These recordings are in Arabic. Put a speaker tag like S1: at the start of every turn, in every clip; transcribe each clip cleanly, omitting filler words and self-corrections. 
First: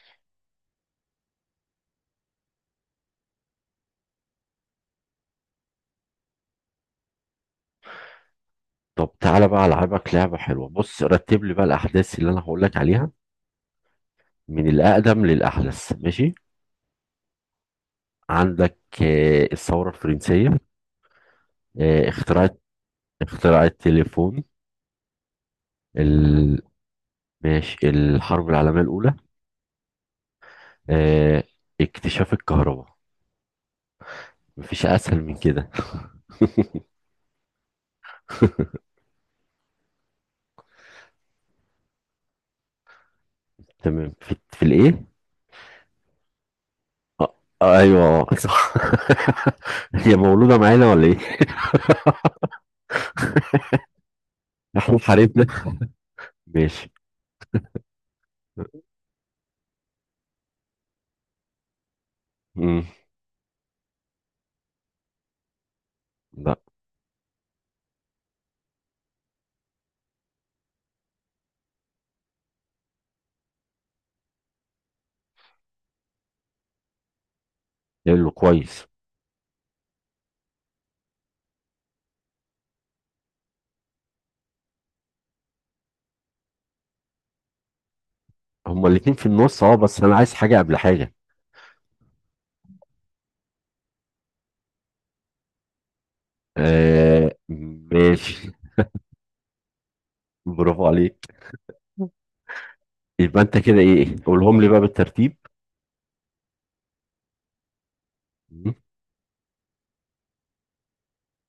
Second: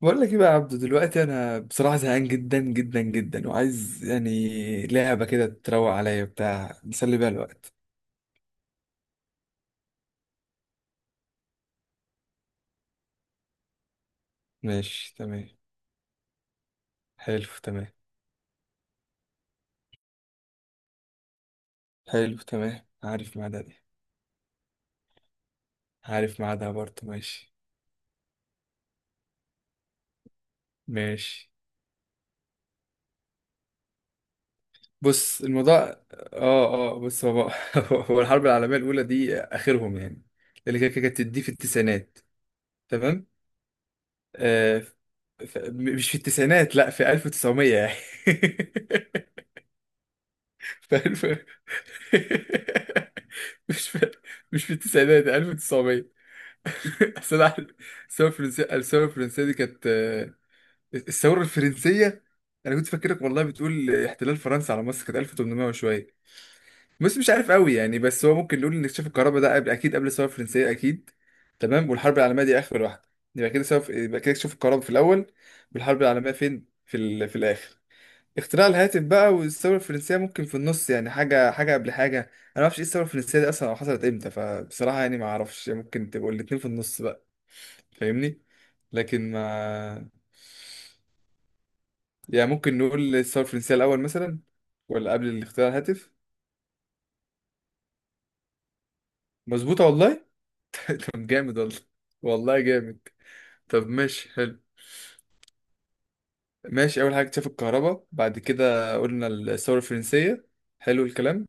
S1: بقول لك ايه بقى يا عبدو، دلوقتي انا بصراحه زهقان جدا جدا جدا، وعايز يعني لعبه كده تروق عليا بتاع نسلي بيها الوقت.
S2: طب تعالى بقى، العبك لعبه حلوه. بص، رتب لي بقى الاحداث اللي انا هقول لك عليها من
S1: ماشي
S2: الاقدم
S1: تمام.
S2: للاحدث، ماشي؟
S1: حلو تمام.
S2: عندك الثوره الفرنسيه، آه،
S1: حلو
S2: اخترعت
S1: تمام، عارف ميعادها
S2: اختراع
S1: دي.
S2: التليفون،
S1: عارف
S2: ال...
S1: ميعادها برضه، ماشي.
S2: ماشي، الحرب العالميه الاولى، آه،
S1: ماشي.
S2: اكتشاف الكهرباء. مفيش اسهل من
S1: بص
S2: كده.
S1: الموضوع، اه بص، هو هو الحرب العالميه الاولى دي اخرهم يعني، اللي كانت دي في التسعينات. تمام.
S2: تمام، في
S1: آه
S2: الايه؟
S1: مش في التسعينات، لا في
S2: آه.
S1: 1900
S2: آه،
S1: يعني.
S2: ايوه. آه، صح. هي مولوده معانا
S1: في
S2: ولا ايه؟
S1: 1000. مش في، مش في
S2: احنا
S1: التسعينات،
S2: حاربنا؟
S1: 1900.
S2: ماشي.
S1: أصل أنا عارف. الثورة الفرنسية، الثورة الفرنسية دي كانت الثورة الفرنسية. أنا
S2: امم
S1: كنت فاكرك والله بتقول احتلال فرنسا على مصر كانت 1800 وشوية،
S2: لا.
S1: بس مش عارف قوي يعني. بس هو ممكن نقول إن اكتشاف الكهرباء ده قبل، أكيد قبل الثورة الفرنسية أكيد. تمام، والحرب العالمية دي آخر واحدة. يبقى كده اكتشاف الكهرباء في الأول، والحرب العالمية فين؟ في الآخر.
S2: يلا،
S1: اختراع
S2: كويس.
S1: الهاتف بقى والثورة الفرنسية ممكن في النص، يعني حاجة حاجة قبل حاجة. أنا ما أعرفش إيه الثورة الفرنسية دي أصلا أو حصلت إمتى، فبصراحة يعني ما أعرفش. ممكن تبقوا الاتنين في النص بقى، فاهمني.
S2: هما الاتنين في
S1: لكن
S2: النص، اه، بس
S1: ما
S2: انا عايز حاجة قبل حاجة.
S1: يعني ممكن نقول الثورة الفرنسية الأول مثلا، ولا قبل الاختراع الهاتف.
S2: آه، ماشي.
S1: مظبوطة والله.
S2: برافو عليك.
S1: طب جامد والله. والله جامد.
S2: يبقى انت كده
S1: طب
S2: ايه؟
S1: ماشي،
S2: قولهم
S1: حلو.
S2: لي بقى بالترتيب.
S1: ماشي، اول حاجه اكتشاف الكهرباء، بعد
S2: م-
S1: كده قلنا الثوره الفرنسيه. حلو الكلام.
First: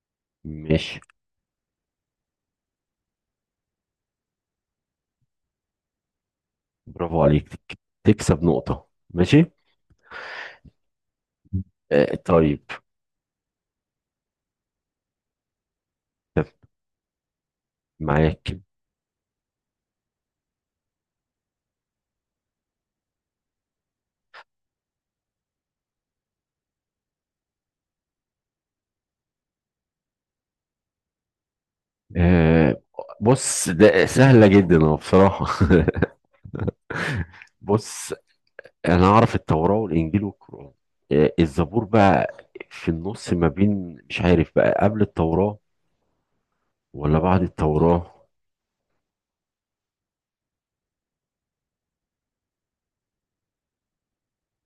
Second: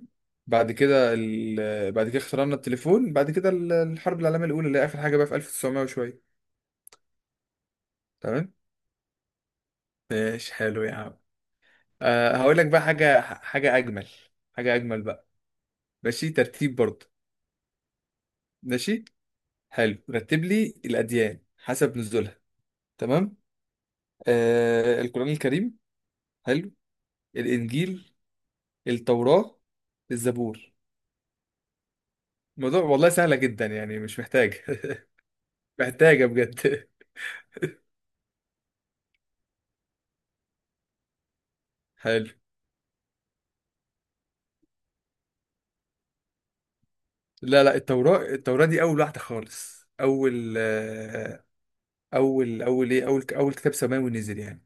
S2: ماشي.
S1: بعد كده اخترعنا التليفون، بعد كده الحرب العالميه الاولى اللي هي اخر حاجه بقى في 1900 وشويه.
S2: برافو عليك. تكسب
S1: تمام.
S2: نقطة، ماشي.
S1: ماشي حلو يا عم.
S2: آه،
S1: أه، هقول
S2: طيب.
S1: لك بقى حاجه، حاجه اجمل. حاجه اجمل بقى، ماشي،
S2: طب،
S1: ترتيب برضه.
S2: معاك.
S1: ماشي حلو، رتب لي الاديان حسب نزولها. تمام. أه، القران الكريم. حلو. الانجيل. التوراه. الزبور.
S2: آه
S1: الموضوع والله سهله جدا
S2: بص،
S1: يعني،
S2: ده
S1: مش
S2: سهلة
S1: محتاج.
S2: جدا اهو بصراحة.
S1: محتاجة بجد.
S2: بص، انا اعرف التوراة والانجيل والقرآن. آه، الزبور
S1: حلو.
S2: بقى في النص ما بين، مش عارف بقى، قبل التوراة ولا بعد
S1: لا لا،
S2: التوراة؟
S1: التوراة، التوراة دي أول واحدة خالص، أول أول أول إيه، أول كتاب سماوي نزل يعني،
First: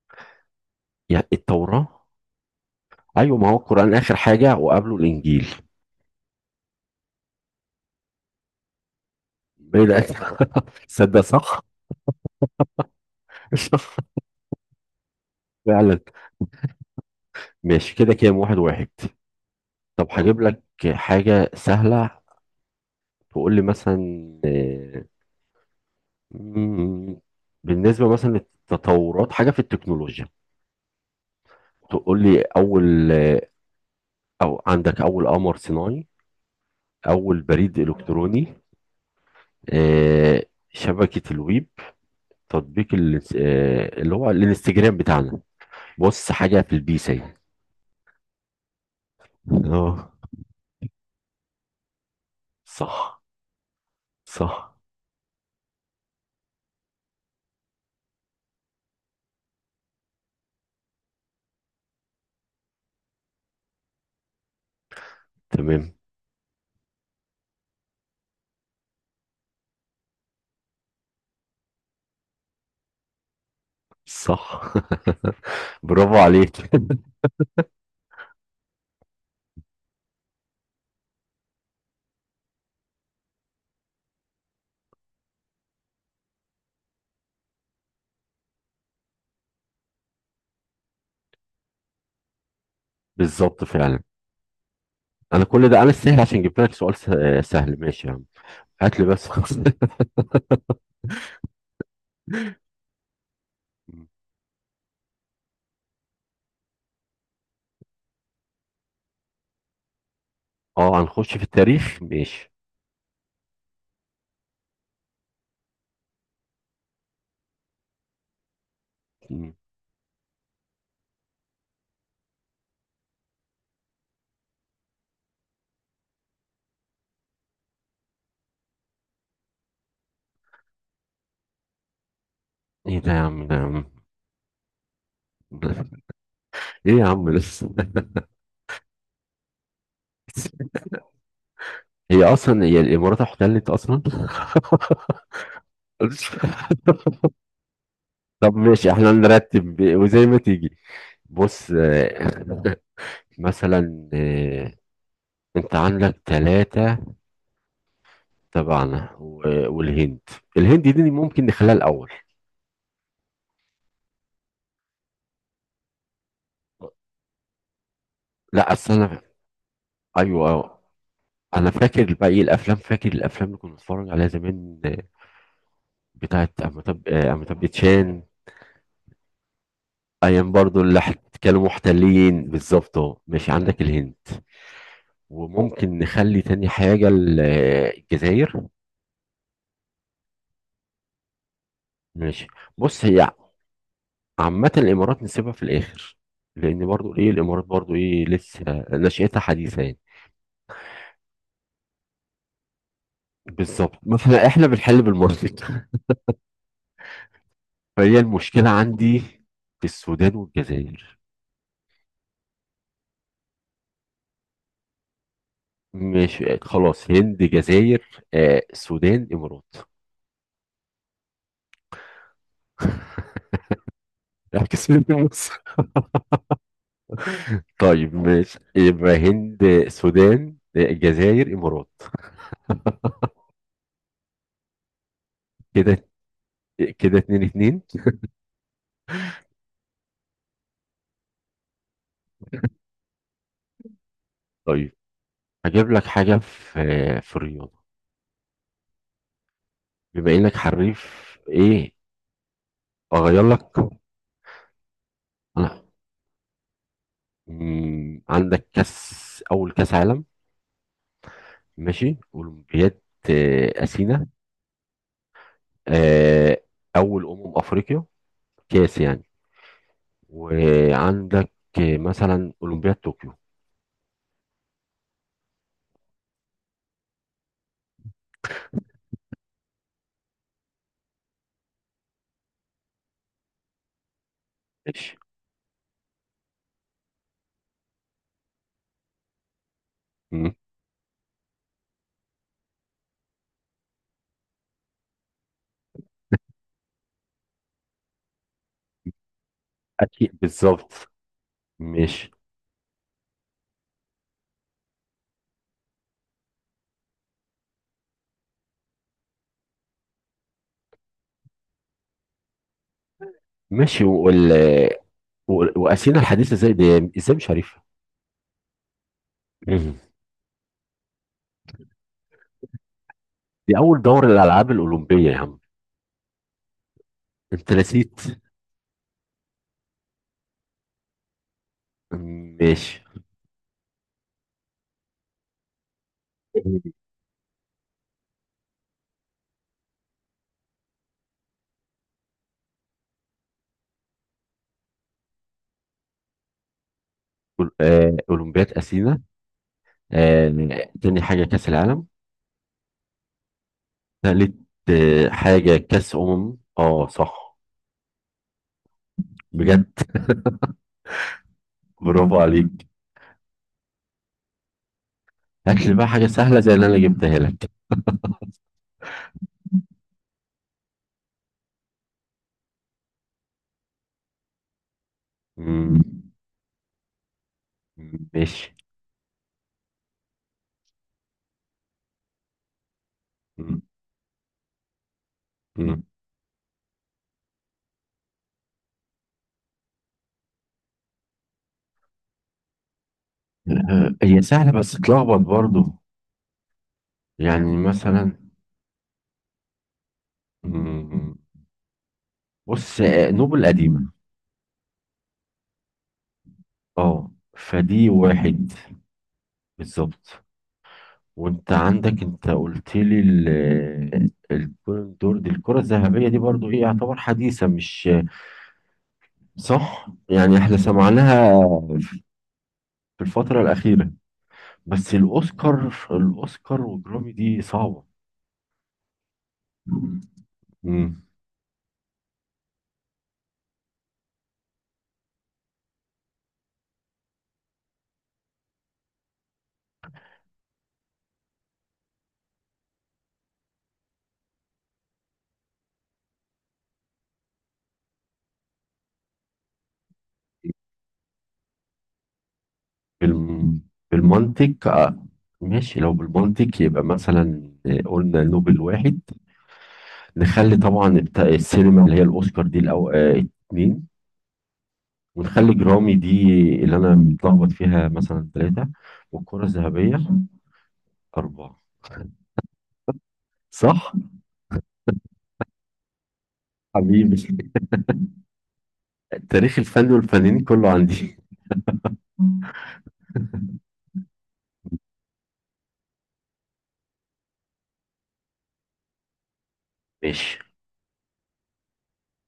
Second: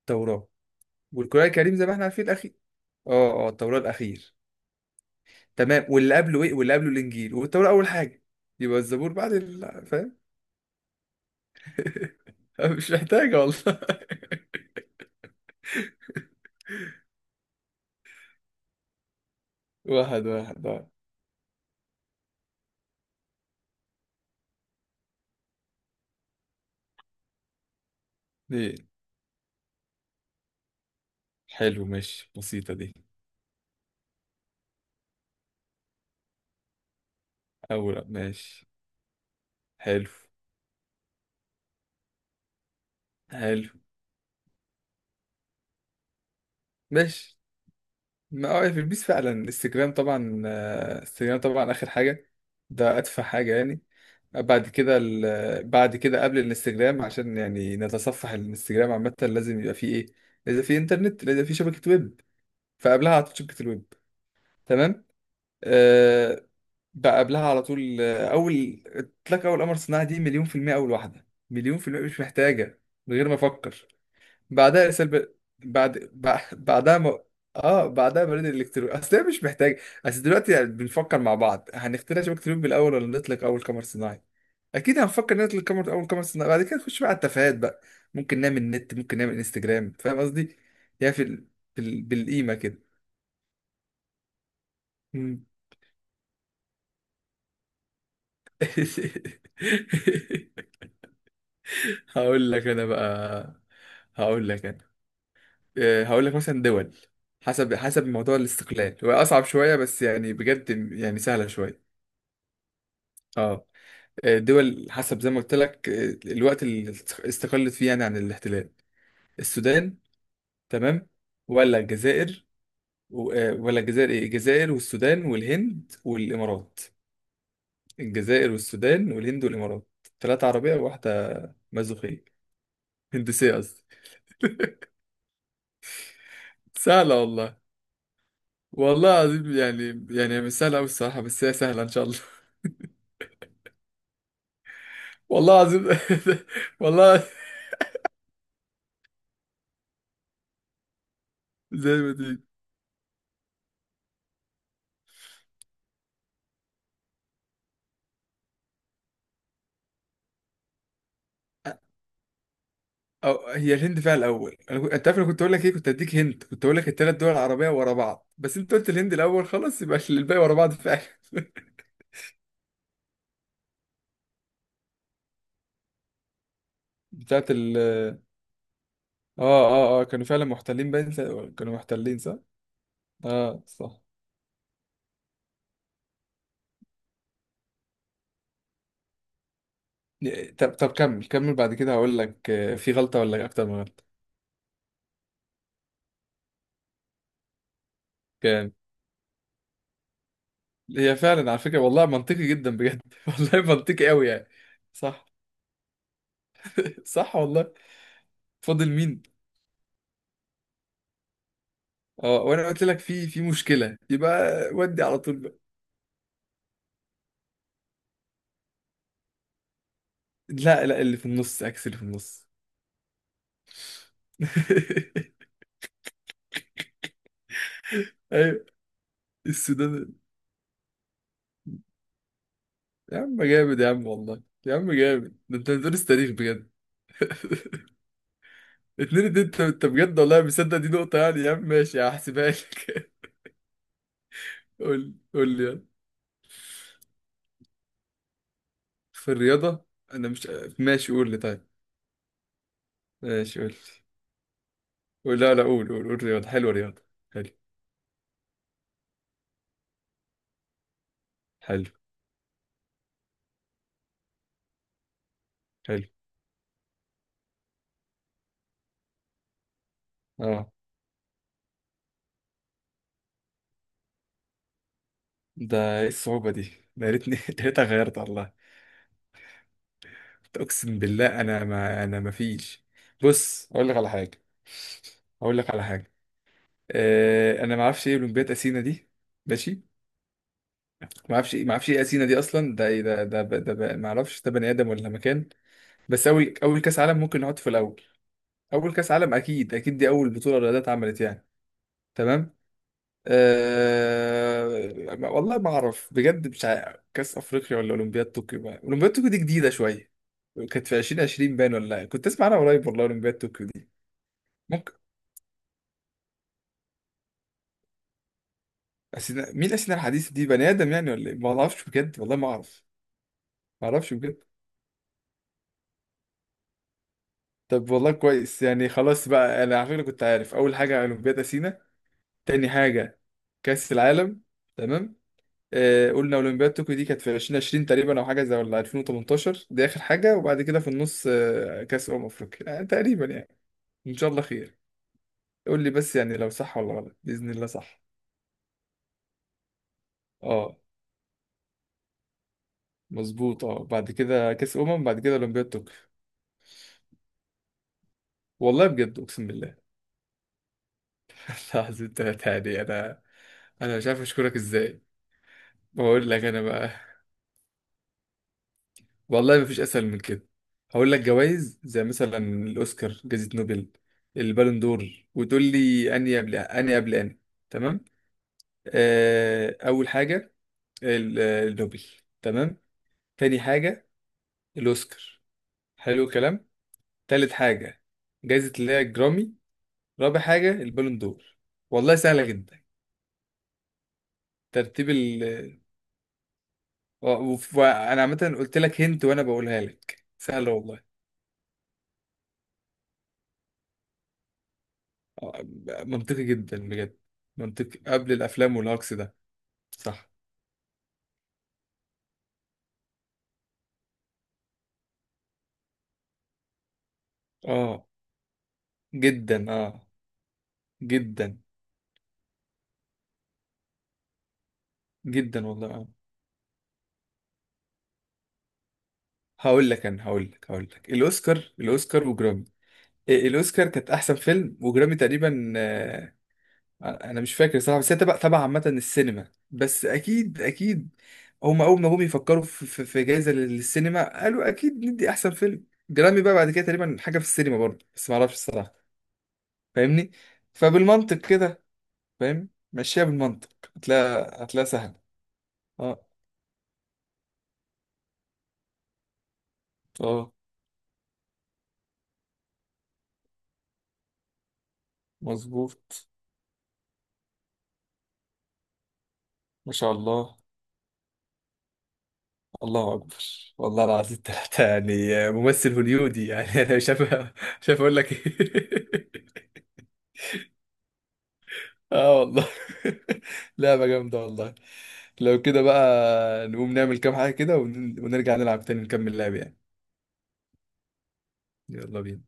S1: التوراة.
S2: يعني
S1: والقرآن الكريم زي ما
S2: التوراة.
S1: احنا عارفين الأخير.
S2: ايوه،
S1: أه
S2: ما
S1: أه،
S2: هو
S1: التوراة
S2: القرآن اخر
S1: الأخير.
S2: حاجة وقبله الانجيل.
S1: تمام، واللي قبله إيه؟ واللي قبله الإنجيل، والتوراة أول حاجة. يبقى الزبور بعد
S2: بعيد أوي.
S1: فاهم.
S2: تصدق، صح.
S1: مش محتاجة والله.
S2: فعلا. ماشي كده، كام؟ واحد واحد. طب
S1: واحد
S2: هجيب لك
S1: واحد اه.
S2: حاجة سهلة. تقول لي مثلا، آه، مم، بالنسبة مثلا
S1: دي
S2: للتطورات حاجة في التكنولوجيا.
S1: حلو،
S2: تقول
S1: ماشي،
S2: لي،
S1: بسيطة دي.
S2: أول آه، أو عندك أول قمر صناعي، أول بريد
S1: أول،
S2: إلكتروني،
S1: ماشي. حلو.
S2: شبكة الويب، تطبيق
S1: حلو.
S2: اللي هو الانستجرام بتاعنا. بص، حاجة في البيس اهي.
S1: ماشي. ما اه في البيس فعلا، انستجرام
S2: اه،
S1: طبعا، انستجرام طبعا اخر حاجه. ده
S2: صح.
S1: ادفع حاجه يعني. بعد
S2: صح.
S1: كده ال... بعد كده قبل الانستجرام، عشان يعني نتصفح الانستجرام عامه لازم يبقى فيه ايه، لازم فيه انترنت، لازم فيه شبكه ويب. فقبلها على طول شبكه الويب. تمام.
S2: تمام.
S1: أه، بقى قبلها على طول، اول اطلاق اول قمر صناعي، دي مليون في المية، اول واحده مليون في المية، مش محتاجه من غير ما افكر.
S2: صح.
S1: بعدها سلب.
S2: برافو عليك.
S1: بعدها اه بعدها بريد الالكتروني، اصل هي مش محتاج. اصل دلوقتي يعني بنفكر مع بعض، هنخترع شبكة لوب بالاول ولا نطلق اول قمر صناعي؟ اكيد هنفكر نطلق قمر، اول قمر صناعي، بعد كده نخش بقى على التفاهات بقى، ممكن نعمل نت، ممكن نعمل انستجرام. فاهم قصدي يعني؟ بالقيمة كده.
S2: بالظبط، فعلا. انا
S1: مم.
S2: كل ده انا استاهل عشان جبت لك سؤال سهل، ماشي يا عم. هات لي بس. خلاص.
S1: هقول لك انا بقى. هقول لك انا، هقول لك مثلا دول حسب، حسب موضوع الاستقلال. هو اصعب شويه بس يعني، بجد
S2: اه،
S1: يعني
S2: هنخش في
S1: سهله شويه.
S2: التاريخ، ماشي.
S1: اه، دول حسب زي ما قلت لك، الوقت اللي استقلت فيه يعني عن الاحتلال.
S2: م.
S1: السودان، تمام، ولا الجزائر. ولا الجزائر، ايه؟ الجزائر والسودان والهند والامارات. الجزائر والسودان والهند والامارات. ثلاثه عربيه وواحده مازوخيه.
S2: ايه ده يا عم؟
S1: هندسيه
S2: ده يا
S1: قصدي.
S2: عم! ايه يا
S1: سهله
S2: عم
S1: والله.
S2: لسه؟
S1: والله العظيم يعني، يعني مش سهله قوي الصراحه، بس هي سهله ان شاء الله.
S2: هي الامارات احتلت اصلا؟
S1: والله العظيم. والله.
S2: طب ماشي، احنا نرتب وزي ما تيجي. بص،
S1: زي ما دي.
S2: مثلا، انت عندك ثلاثة تبعنا و- والهند. الهند دي ممكن نخليها الاول.
S1: أو هي الهند فيها الاول، انا كنت، انت عارف انا كنت اقول لك ايه، كنت اديك هند، كنت اقول لك الثلاث دول العربيه ورا بعض، بس
S2: لا،
S1: انت قلت
S2: اصل
S1: الهند
S2: انا،
S1: الاول خلاص، يبقى الباقي
S2: ايوه.
S1: ورا بعض فعلا.
S2: انا فاكر بقى ايه الافلام، فاكر الافلام اللي كنا بنتفرج عليها زمان، بتاعت
S1: بتاعت
S2: امتاب
S1: ال،
S2: باتشان.
S1: اه كانوا فعلا
S2: ايام برضو
S1: محتلين
S2: اللي
S1: باين،
S2: كانوا
S1: كانوا محتلين صح.
S2: محتلين، بالظبط اهو. ماشي،
S1: اه
S2: عندك
S1: صح.
S2: الهند، وممكن نخلي تاني حاجه الجزائر.
S1: طب، طب كمل، كمل بعد كده هقول
S2: ماشي.
S1: لك، في
S2: بص،
S1: غلطه
S2: هي
S1: ولا اكتر من غلطه.
S2: عامه الامارات نسيبها في الاخر، لان برضو ايه الامارات برضو، ايه، لسه
S1: كام؟
S2: نشأتها حديثه يعني.
S1: هي فعلا على فكره والله منطقي جدا بجد. والله
S2: بالظبط،
S1: منطقي قوي
S2: مثلا احنا
S1: يعني.
S2: احنا بنحل
S1: صح.
S2: بالمصري.
S1: صح والله.
S2: فهي المشكلة
S1: فاضل
S2: عندي
S1: مين؟
S2: في السودان والجزائر.
S1: اه، وانا قلت لك في، مشكله يبقى. ودي على طول بقى.
S2: مش خلاص؟ هند، جزائر، آه، سودان، إمارات.
S1: لا لا، اللي في النص عكس اللي في النص.
S2: اعكس. هند، مصر. طيب ماشي،
S1: ايوه.
S2: يبقى هند،
S1: السودان.
S2: سودان، جزائر، إمارات.
S1: يا عم جامد، يا عم والله، يا عم جامد، ده انت بتدرس
S2: كده
S1: تاريخ بجد.
S2: كده اتنين اتنين.
S1: اتنين اتنين، انت، انت بجد والله مصدق دي نقطه يعني يا عم. ماشي، هحسبها لك.
S2: طيب
S1: قول، قول لي يلا.
S2: هجيب لك حاجة في في الرياضة.
S1: في الرياضه. انا
S2: بما
S1: مش،
S2: إنك
S1: ماشي
S2: حريف.
S1: قول لي طيب.
S2: إيه، أغير
S1: ماشي قول لي.
S2: لك
S1: قول، لا
S2: أنا؟
S1: قول، قول رياضه، حلوه رياضه. حلو.
S2: عندك أول كأس عالم،
S1: حلو.
S2: ماشي، أولمبياد أثينا،
S1: حلو.
S2: آه، أول أمم أفريقيا كاس يعني،
S1: اه،
S2: وعندك مثلا أولمبياد طوكيو.
S1: ده ايه الصعوبه دي؟ ده يا ريتني يا ريت غيرت والله. اقسم بالله انا ما، انا ما فيش. بص اقول لك على حاجه،
S2: ماشي.
S1: اقول لك على حاجه. أه، انا ما اعرفش ايه اولمبياد اثينا دي. ماشي.
S2: مم.
S1: ما اعرفش، ما اعرفش ايه اثينا دي اصلا، ده ايه ده، ما اعرفش ده بني ادم ولا مكان. بس اول، اول كاس عالم ممكن نحط في الاول. اول كاس عالم اكيد، اكيد دي اول
S2: أكيد،
S1: بطوله الرياضات
S2: بالظبط،
S1: اتعملت يعني.
S2: ماشي.
S1: تمام. أه ما- والله ما اعرف بجد، مش عارف كاس افريقيا ولا اولمبياد طوكيو بقى. اولمبياد طوكيو دي جديده شويه، كانت في 2020 باين ولا إيه؟ كنت اسمع انا قريب والله اولمبياد طوكيو دي.
S2: ماشي.
S1: ممكن.
S2: و- وأثينا الحديثة ازاي؟ دي ازاي مش عارفها؟
S1: أثينا مين؟
S2: مم.
S1: أثينا الحديث دي بني آدم يعني ولا إيه؟ ما أعرفش بجد والله، ما أعرف.
S2: دي
S1: ما
S2: أول
S1: أعرفش
S2: دور
S1: بجد.
S2: الألعاب الأولمبية يا عم، أنت
S1: طب والله
S2: نسيت.
S1: كويس يعني. خلاص بقى، أنا على فكرة كنت عارف. أول حاجة أولمبياد أثينا. تاني
S2: ماشي.
S1: حاجة كأس العالم. تمام. آه، قلنا أولمبياد طوكيو دي كانت في 2020 تقريبا أو حاجة زي، ولا 2018 دي آخر حاجة، وبعد كده في النص آه كأس أمم أفريقيا، آه تقريبا يعني. إن شاء الله خير. قول لي بس يعني لو صح ولا غلط، بإذن الله صح.
S2: أولمبياد أثينا،
S1: أه،
S2: تاني حاجة كأس العالم،
S1: مظبوط. أه، بعد كده
S2: تالت
S1: كأس أمم، بعد كده أولمبياد
S2: حاجة
S1: طوكيو.
S2: كأس أمم. اه، صح.
S1: والله بجد أقسم بالله.
S2: بجد،
S1: العظيم
S2: برافو
S1: انت. يعني
S2: عليك.
S1: انا، انا مش عارف اشكرك ازاي.
S2: هات لي بقى حاجة
S1: بقول لك
S2: سهلة
S1: انا
S2: زي اللي
S1: بقى.
S2: أنا جبتها لك.
S1: والله مفيش اسهل من كده. هقول لك جوائز زي مثلا الاوسكار، جائزة نوبل، البالون دور، وتقول
S2: مم.
S1: لي اني قبل اني قبل اني. تمام.
S2: ماشي.
S1: آه اول حاجة، النوبل. تمام. تاني
S2: مم.
S1: حاجة الاوسكار.
S2: مم.
S1: حلو الكلام. تالت حاجة جائزة اللي هي الجرامي. رابع حاجة البالون دور. والله سهلة جدا،
S2: هي سهلة بس تلخبط
S1: ترتيب.
S2: برضو. يعني
S1: وانا
S2: مثلا،
S1: عامه قلت لك هنت وانا بقولها لك سهله والله.
S2: مم. بص، نوبل قديمة.
S1: آه، منطقي جدا بجد.
S2: اه،
S1: منطقي
S2: فدي
S1: قبل
S2: واحد.
S1: الافلام والهجص ده. صح.
S2: بالظبط. وانت عندك، انت قلت لي البالون دور دي، الكرة الذهبية دي برضو ايه، يعتبر حديثة
S1: اه،
S2: مش؟
S1: جدا اه.
S2: صح، يعني احنا سمعناها
S1: جدا.
S2: في الفترة الأخيرة. بس
S1: جدا والله
S2: الأوسكار
S1: اه.
S2: الأوسكار والجرامي دي صعبة.
S1: هقول لك انا، هقول لك هقول لك
S2: مم.
S1: الاوسكار، الاوسكار وجرامي. الاوسكار كانت احسن فيلم، وجرامي تقريبا، انا مش فاكر صراحه، بس هي تبع، تبع عامه السينما، بس اكيد اكيد هم اول ما جم يفكروا في، في جائزه للسينما قالوا اكيد ندي احسن فيلم. جرامي بقى بعد كده تقريبا حاجه في السينما برضه، بس ما اعرفش الصراحه، فاهمني. فبالمنطق كده، فاهم، مشيها بالمنطق
S2: بالم-
S1: هتلاقي،
S2: بالمنطق.
S1: هتلاقي سهل.
S2: ماشي، لو
S1: اه.
S2: بالمنطق يبقى مثلا، قلنا نوبل واحد،
S1: اه
S2: نخلي طبعا بتاع السينما اللي هي الاوسكار دي، الأو... آه، اتنين، ونخلي جرامي
S1: مظبوط.
S2: دي، اللي انا متلخبط فيها، مثلا ثلاثة، والكرة
S1: ما شاء
S2: الذهبية
S1: الله.
S2: أربعة،
S1: الله اكبر.
S2: صح.
S1: والله العظيم ثلاثه يعني ممثل هوليودي يعني. انا مش عارف
S2: حبيبي،
S1: مش عارف اقول لك ايه.
S2: تاريخ الفن والفنانين كله عندي.
S1: اه والله. لعبة جامدة والله. لو كده بقى نقوم نعمل كام حاجة كده، ونرجع نلعب تاني، نكمل لعب يعني.
S2: ماشي.
S1: يلا بينا.